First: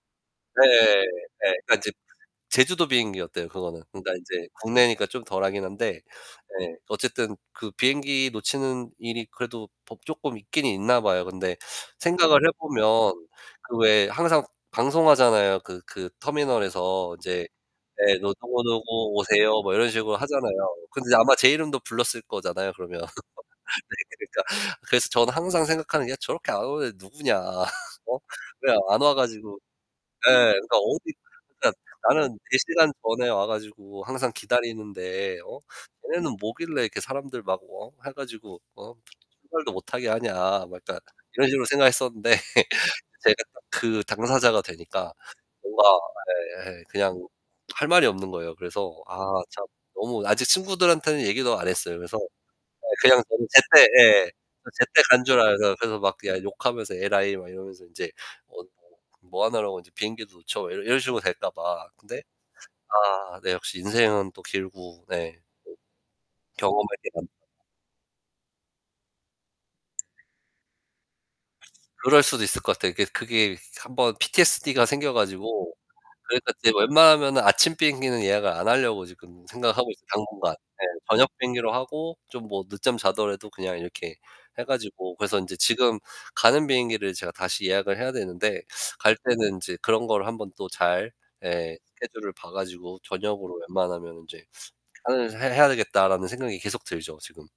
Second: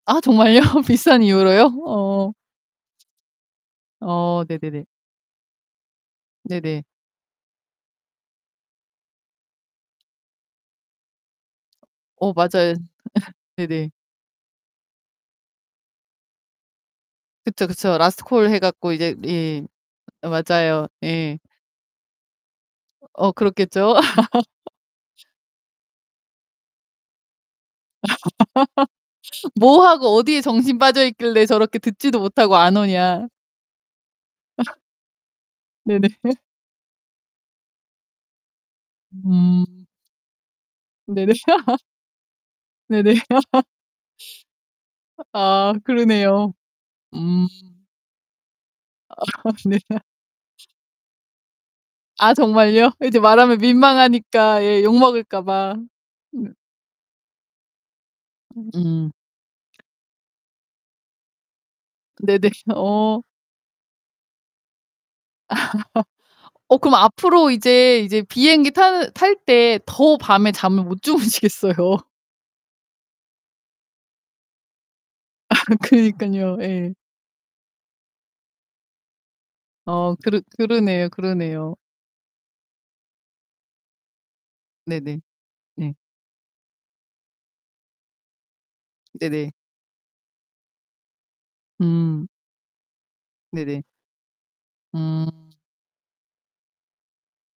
아, 정말요? 네. 비슷한 네. 이유로요? 그니까 지 어. 제주도 비행기였대요 그거는. 그러니까 어. 이제 네네네. 국내니까 좀 덜하긴 한데 예 네네. 어쨌든 그 비행기 놓치는 일이 그래도 뭐 쪼끔 있긴 있나 봐요. 근데 어 생각을 해 맞아요. 보면 그 네네. 왜 항상 방송하잖아요. 그 그 터미널에서 이제 그쵸. 그쵸. 예 라스트 뭐 콜 해 "누구누구 갖고 이제 오세요." 예. 뭐 이런 식으로 하잖아요. 맞아요. 근데 아마 예. 제 이름도 불렀을 거잖아요 그러면. 어 그렇겠죠. 네 그러니까 그래서 저는 항상 생각하는 게 '저렇게 안 오는 애 누구냐. 어? 왜 안 와 가지고' 뭐하고 네 어디에 정신 그러니까 어 빠져 있길래 그니까 저렇게 듣지도 '나는 못하고 4 안 시간 오냐. 전에 와 가지고 항상 기다리는데 어? 네네. 얘네는 뭐길래 이렇게 사람들 막 어 해 가지고 어 출발도 음. 못 하게 하냐.' 뭐 약간 네네. 이런 식으로 생각했었는데 네네. 제가 그 당사자가 되니까 아 뭔가 그러네요. 예예 그냥 음. 할 말이 없는 거예요. 그래서 아 참 네. 너무 아직 친구들한테는 얘기도 안 했어요. 그래서 아 예 정말요? 이제 그냥 저는 말하면 제때 예 민망하니까. 예 제때 간 줄 욕먹을까봐. 알아서 그래서 막 그냥 음. 욕하면서 "에라이" 막 이러면서 인제 어 음. "뭐 하느라고 이제 비행기도 놓쳐." 이 이런 식으로 될까 봐. 근데 네네. 어. 아 네 역시 인생은 또 길고 네. 어 경험에 그럼 대한 앞으로 이제 이제 비행기 탈 탈 때 더 밤에 잠을 못 주무시겠어요. 그럴 수도 있을 것 같아요. 이게 그 그게 1 번 PTSD 가 생겨 가지고 그러니까 그러니깐요. 이제 예. 웬만하면은 아침 비행기는 예약을 안 하려고 지금 생각하고 있어요 어. 그러 당분간. 네, 그러네요. 저녁 비행기로 그러네요. 하고 좀 뭐 늦잠 자더라도 그냥 이렇게 해 가지고. 네네. 그래서 이제 네. 지금 가는 비행기를 제가 다시 예약을 해야 되는데 갈 네네. 때는 이제 그런 걸 한 번 또 잘 예 음. 스케줄을 봐 가지고' 저녁으로 네네. 웬만하면은 이제 하는 해 음. 해야 되겠다.'라는 생각이 계속 들죠 지금.